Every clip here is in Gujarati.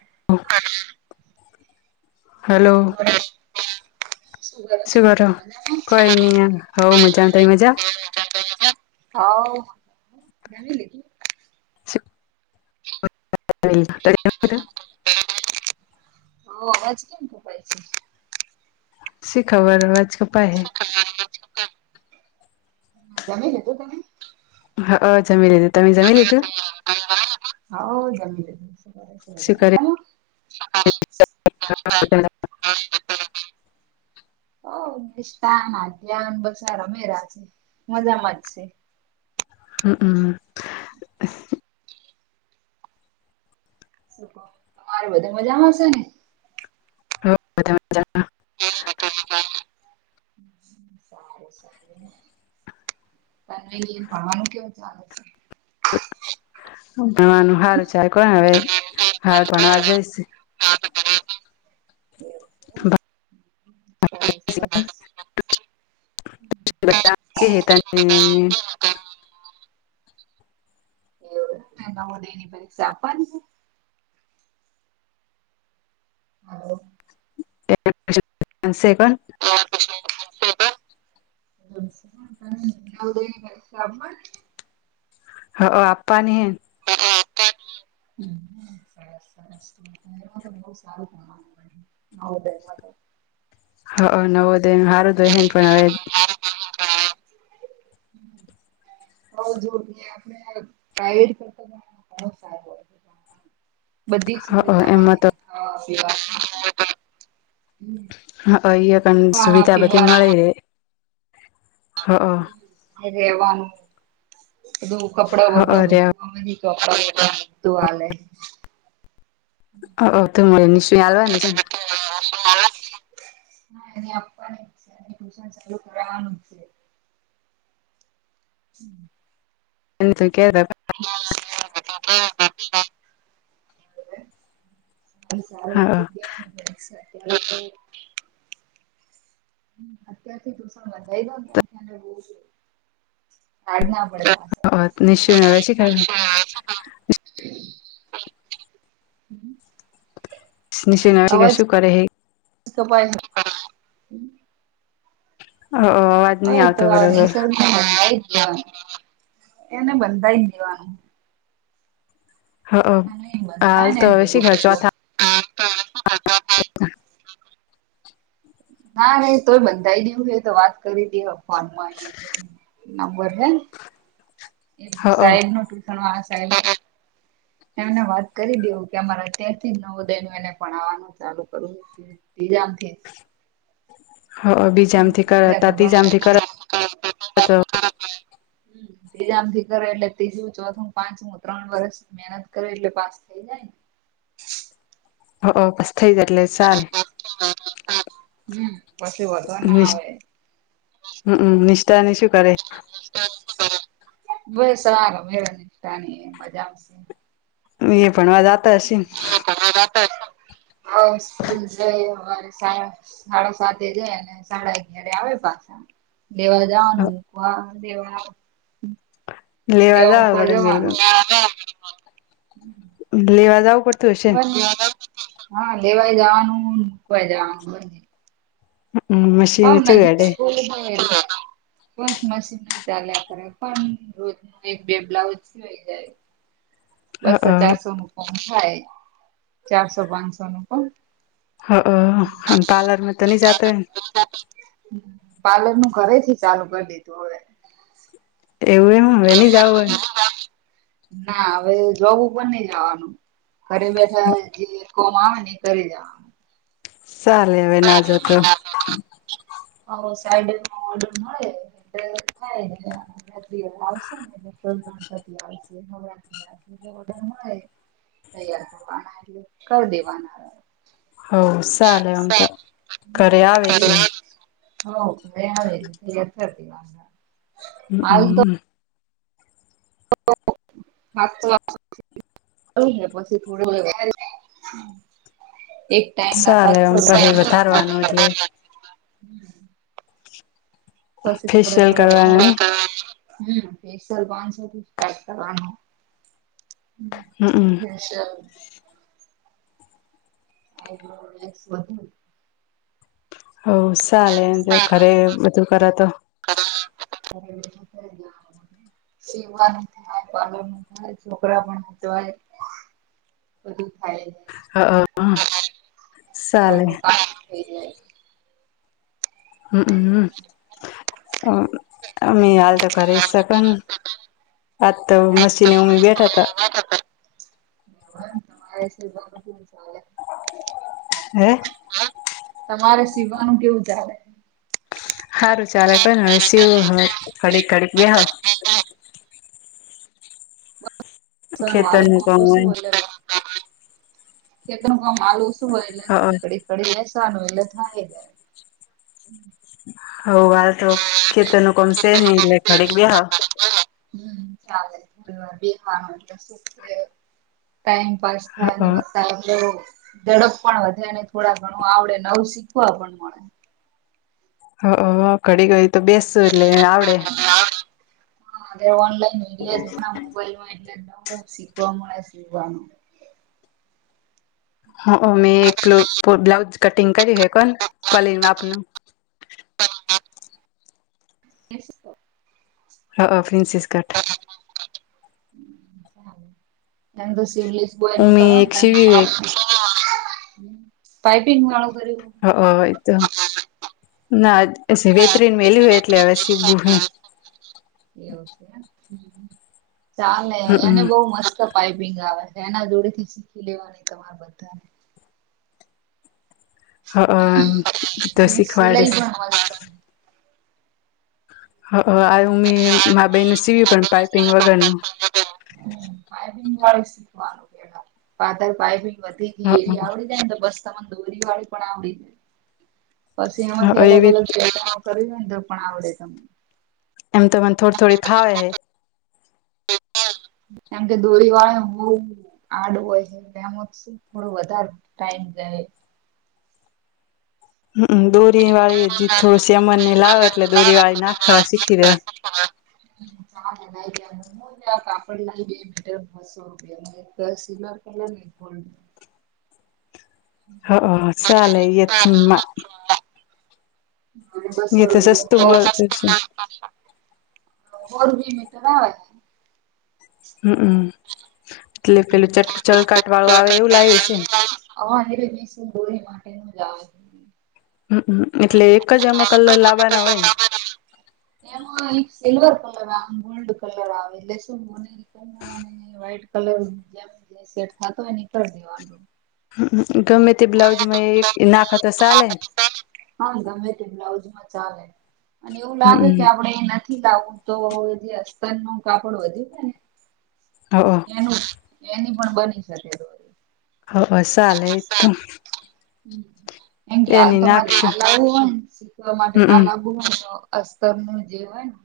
[inaudible] હલો વરસ [unintelligible] શું કરો કઈ નહી હવ મજા તઈ મજા [unintelligible] હોવ જમી લીધું [inaudible] [unintelligible] હા અવાજ કેમ કપાય છે શી ખબર અવાજ કપાય [unintelligible] જમી લીધું તમે હા જમી લીધું તમે જમી લીધું. [unintelligible] હઉ શું જમી લીધું કરી [unintelligible] [unintelligible] બસ આ રમે રહ છે મજામાં જ છે. હ અ મ બધા મજામાં શે ને. હજા. [unintelligible] તન્વી રિ ભણવાનું કેવું ચાલે છે વાનું હમ હારું છે કોણ હવે હાર ભણવા જઈશ. [unintelligible] [inaudible] [unintelligible] [unintelligible] બ હેતાને. એવ નવો દે ની પરીક્ષા આપવાની છે. હ. એ [unintelligible] [unintelligible] [unintelligible] હ અ આપ્પાની હેન પાતાા ન. એમાં તો બવ સારું [unintelligible] હ અ નવો દ નું હારું તો હેન પણ હવે. હા. ઓ જો જે આપને પ્રાઈવેટ કરતા પણ ઘણા સારો હોય છે. [inaudible] બધી સુવિધા હવે એમાં તો મળી અ [unintelligible] અહીં ય પણ સુવિધા બધી મળે રે. હ રેવાનું બધું કપડા હ વપડ બધુંમે. [unintelligible] તું આલ ને તો મળે નિશ હાલવાનું છે. [unintelligible] ટ્યુશન ચાલુ કરવાનું છે. [inaudible] એ તો કે તા [unintelligible] સારું આપી જ હા દેવાની પરીક્ષા અત્યારે તો. હ અત્યારથી ટ્યુસેન લગાય ડોને દને બઉ છે ના પડ. નિશુ હવે શી કરે [unintelligible] [inaudible] નિશ ન [unintelligible] શું કરે એ તો પાય [unintelligible] અવાજ નહી હોતો આવતો આવ. બરોબર [unintelligible] એને બંધાઈ દેવાનું. હ અને હાલ બધા ને તો એન હવે શી ભેગું ખર કરવું. [inaudible] ના ન તોય બંધાઈ દયવું હો તો વાત કરી દે અ ફનમાં. નંબર હે. એ ચોથા સાહેબ નું ટુશન આ સાહેબ એમને વાત કરી દયો કે અમારે અત્યારથી નવોદયનું એને ભણાવાનું ચાલુ કરવું એજામથી હ હ બીજામથી કર ત્રીજામથી કર તો કર બીજામથી કરે એટલે ત્રીજું ચોથું પાંચમું ત્રણ વરષ મહેનત કરે એટલે પાસ થઇ જાયને [inaudible] હ બસ થઈ જ એટલે ચાલે હ હમ પછી વધો ના આવે હ નિષ્ઠાની શું કરે બસ આ રમે નિષ્ઠાની મજામાં શે એ ભણવા જાતા હશે ને અ હ સ્કૂલ જઈ હવારે સાડા સાતે જાય ને સાડા અગયારે આવે પાછા દેવા જવાનું મુકવા દેવા ને લેવા જવા મૂકવા પડે જવાનું મેલવા લેવા જવું પડતું હશે બ હા લેવાય જવાનું મૂકવાઈ જવાનું બંને ને મશીન હાવ ચેવું નજીક હેડે સ્કૂલ હે એટલે વસ મશીન ચાલ્યા કરે પણ રોજનું એક બે બ્લાઉજ સીવાઈ જાય બસો ચારસો હ નું પણ થાય ચારસો પાંચસો નું પણ હ અને પાર્લરમાં તો ન જતી હોય ને પાર્લર નું ઘરે થી ચાલુ કરી દીધું હવે એવું એમ હવે ની જાવું એમ. ના હવે જોબ ઉપર ની જવાનું ઘરે બેઠા હોય કોમ આવે ને ઘરે જવાનું ચાલે હવે ના જાય તો તો સાઈડ ઓર્ડર મળે એટલે થાય ને આવસે ને આવશે હવેને મળે તૈયાર કરવાના એટલે કરી દેવાના હવ ચાલે હમ તો ઘરે આવે છે હ ક આવે એ વાંધ હમ હમ વાસ્ વા હ હ પછી થોડ એક ટાઈમ ના ચાલે સાતસો આમ પછી રૂપિયા વધારવાનું એટલે પછી થોડે ફેશિયલ થોડે કરવાનું વધારે ને હમ ફેસલ પાનસો થી સ્ટાર્ટ કરવાનું હમમ હ હશ આઈબ્રો વેક્સ બધું હ ચલે બેઠા ઘરે બધું કરા તો અરે [inaudible] સેવા નું થાય, પાલર નું થાય છોકરા પણ સચવાય. બધું થાય. હ ઘર ચાલે નું કામ થઈ હમમ અમે હાલ તો કરી જાય શક આજ તો મસીને તમારે અમે બેઠા તા. એ તમારે સિવવા પર કેવું ચાલે? હે તમારે સીવાનું કેવું ચાલે સારું ચાલે ક ને હવે શિવ હમે કડીક ખડીક વહ નું આલુ ખેતરનું કામ શું હોય ખેતનું કામ આલુ શું હોયલા કડી કડી એ સાનું એલા થાય જાય. હ વા તો ખેતર નું કમશે નહહી એટલે ખડીક બે હ. હમ્મ [unintelligible] પાાસ [unintelligible] હ ધઝડપ પણ વધે અને થોડા ઘણું આવડે નવું શીખવા પણ મળે. હ ઘડી- ઘડી તો બેસું એટલે આવડે. હા ઓનલાઈન મીડિયા જો મોબાઈલ માં એટ શીખવા [unintelligible] હ મેં એક બ્લાઉજ કટિંગ કર્યું હ કો પલીન માપનું. હા. એસ્. હ [unintelligible] એમ તો સવલેસ બોય ન મે કરો ને એક ત સીવી એક પઈપિંગ વાળૂ [unintelligible] વેતરીન વલી હોય એટલે હવે ત બુ હે. એવું છે ચાલે એને હમ બહ મસ્ત પાપિંગ આવે છે એના જોડે થી શીખી લેવા ન તમારા બધાને. હ તો એને સિલાઈ શીખવાડશી પણ આું મેં મા બેનનું સીવ્યું પણ પાઈપિંગ વગરનું. હમ્મ પાયપિંગ વાળું શીખવાનું પે પાતર પાપિંગ વધી એરી આવડી જાય ને તો બસ. દોરી વાળી પણ આવડી પછી એમાંથી અલગ એવી -અલગ કરી ની લીધો પણ આવડે એમ તો મને થોડી થોડી ફાવે હે કેમ કે દોરી વાળ હું. આડું હોય છેલે એમાં થોડું વધારે ટાઈમ જાય. હમ્મ દોરી વાળી જે થોડું શેમન ની લાવે એટલે દોરી વાળી નાખા શીખી રહ્યા. હમ્મ [unintelligible] [inaudible] હ ચાલે [unintelligible] બસ. એ એમે તો સસ્તું મળતું છે [unintelligible] હમ્મ એટલે પેલું ચટ ચલકાટ વાળું આવે એવું લાવે છે ને. હરે શું દોરી માટે ન જાવ. હમ એટલે એક જ એમાં કલર લાવવાના હોય ને? એમાં એક સિલ્વર ગોલ્ડ કલર આવે લેસ મોને કલર વઈટ કલર [unintelligible] ગમે તે બ્લાઉજમાં નાખ તો ચાલે? હા ગમે તે બ્લાઉઝમાં ચાલે અને એવું લાગે કે હમમ આપડે એ નથી લાવું તો અસ્તન નું કાપડ વધ્યું હો ને. હ. એનું એની પણ બની શકે તો. હ સલે તો. એમ કે હાલ એની તમારે ના નાખશું લાવવું હોયને શીખવા માટે ના હમમ લાવવું હોય તો અસ્તર નું જેવ હોય ને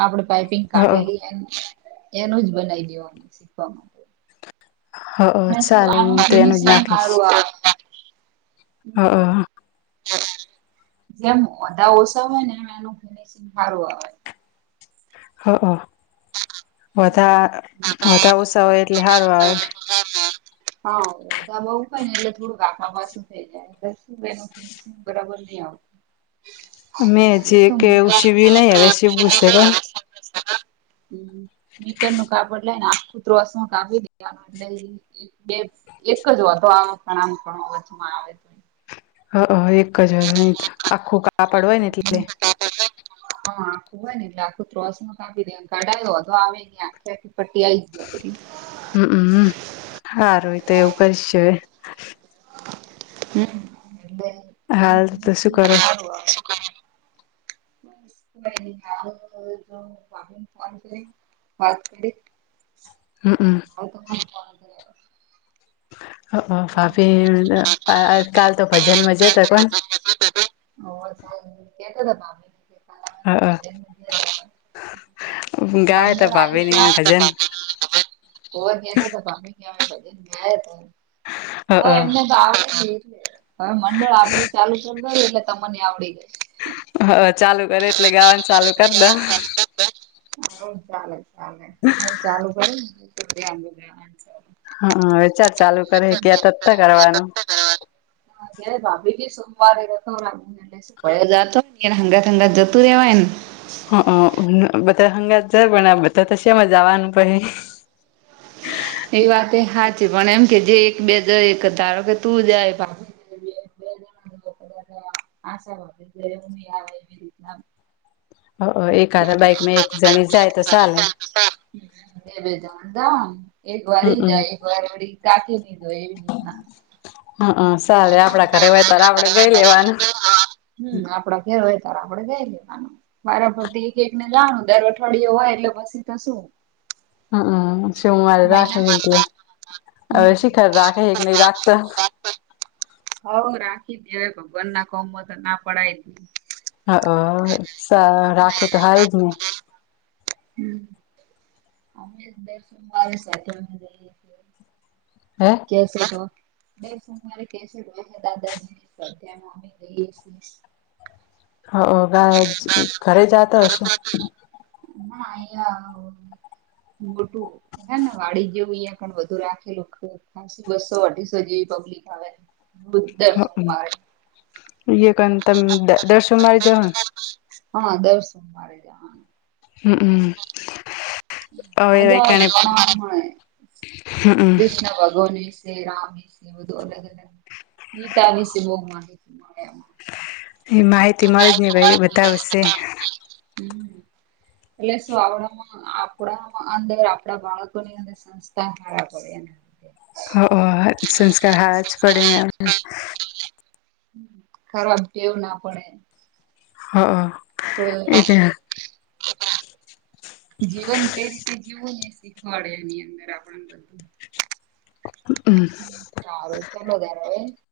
આપડે પાઈપિંગ હ કાઢેલી એ. એનું જ બનાવી દેવાનું શીખવા માટે. હ પણ શું ચાલે હું આનું તો એનું જ ફિનિશિંગ નાખીશ. હારું આવે. હા હ. જેમ ઓધા ઓછા હોય ને એમ એનું ફિનિશિંગ સારું આવે. હા હ. વધા વધા ઓછા હોય એટલે હારું આવે હા વધધા બહુ હોય ને એટલે થોડું વાખા બાસું થઈ જાય ફિનિશિંગ બરાબર હ મેં જે કે એવું સીવ્યું નહી હવે સીવવું છે કોણ. [unintelligible] [inaudible] હ મીટર નું કાપડ લાય ને આખુંત અસમાં કાપી દ એટલે બે એક જ વાંધો આ પણ આમ ઘ વચમાં આવે તો હ એક જ નહી આખું કાપડ હોય ને [inaudible] એટલે હા આખું હોય ને એટલે આખું ત્રોસ ન કાપી દેમ કાઢાયો આવે ન આખી આખી પટ્ટી આ આવી જ કરી હમમ હારુંય તો એવું કરીશું હાલ તો શું કરો હમ જો ફોન વાત કરી હમમ હ તો ભાભી કાલ તો ભજન મજે તો કોણ હ કેતા હતા મંદર આવી છે પો ગાય તા ગતા ભાભીની ભજન હતા ભી ગ સ ગયા હતા હ હવે એમને થી હવે મંડળ આપડું ચાલુ કરી દીઓ એટલે તમને આવડી જાય હા ચાલુ કરે એટલે ગાવાનું ચાલુ કર દવ હ ચાલે ચાલે હ ચાલુ કરને હા વેચાર ચાલુ કરે કે્યા ત કરવાનું હ ભાભીજી સોમવારે એ સુ જ હ ચંગા જતું રહેવા હ બધા હંગાત જાય પણ બધા તો શમાંજાવાનું પ હ એ વાત એ હાચી છે પણ એમ કે જે એક બે જઈ ધારો કે તું જાય આશાવ આવે એવી રીતના એકાદા બાઈકમાં એક જણી જાય તો છાલે બે બે જણ એક વાર ઈ જાય એક વાર કાકી નહી જોય એવી રીતના હા ચાલે આપડા ઘરે હોય તો આપડે ગઈ લેવાનું હમ આપડા ઘેર હોય ત આપડે જઈ લેવાનું વારા ફરથી એક એક ને લાનું દર અઠવાડિય હોય એટલે પછી તો શું હમ હમ શિવ મારે રાખી મહિના દીધું હ હમ શીખર રાખે હ નહી રાખતા હઉ રાખી દે હય ભગ્બન ના કમમાં તો ના પડાય દ હ રાખે તો હારુ જ ને હ અમે દર સોમવારે સાથે અમે રાખીએ હે કેસ છ બે સું મારે કે છે દાદાજી ની શ્રધ્યામાંમ ગઈએ છીએ હ ઘરે જતા હશે ના અયા મોટું હે ને વાડી જેવું અહં પણ વધુ રાખેલું ખ હ બસો અઢીસો જેવી પબ્લિક આવે દર સોમવારે કો તમે દર્શન મારી જાઓ હા દર સોમવારે જવાનું હમ હમ મજા આવે હમ કૃષ્ણ ભગવ ની રામની સ ને બધું અલગ અલગ ગીતા વિશે બો માહિતી મળે એમ એ માહિતી મળે જ ને ભાઈ બતાવશે. હમમ એટલે શું આવડા માં આપણા અંદર આપડા બાળકો ની અંદર સંસ્કાર હારા પડે એમ. [inaudible] હા સંસ્કાર હારા જ પડેને ખરાબ ટેવ ના પડે. હા [inaudible] જીવન કઈ રીતે જવું ને શીખવાડે એની અંદર આપણ ને બધું સારું ચાલો ત્યારે [unintelligible]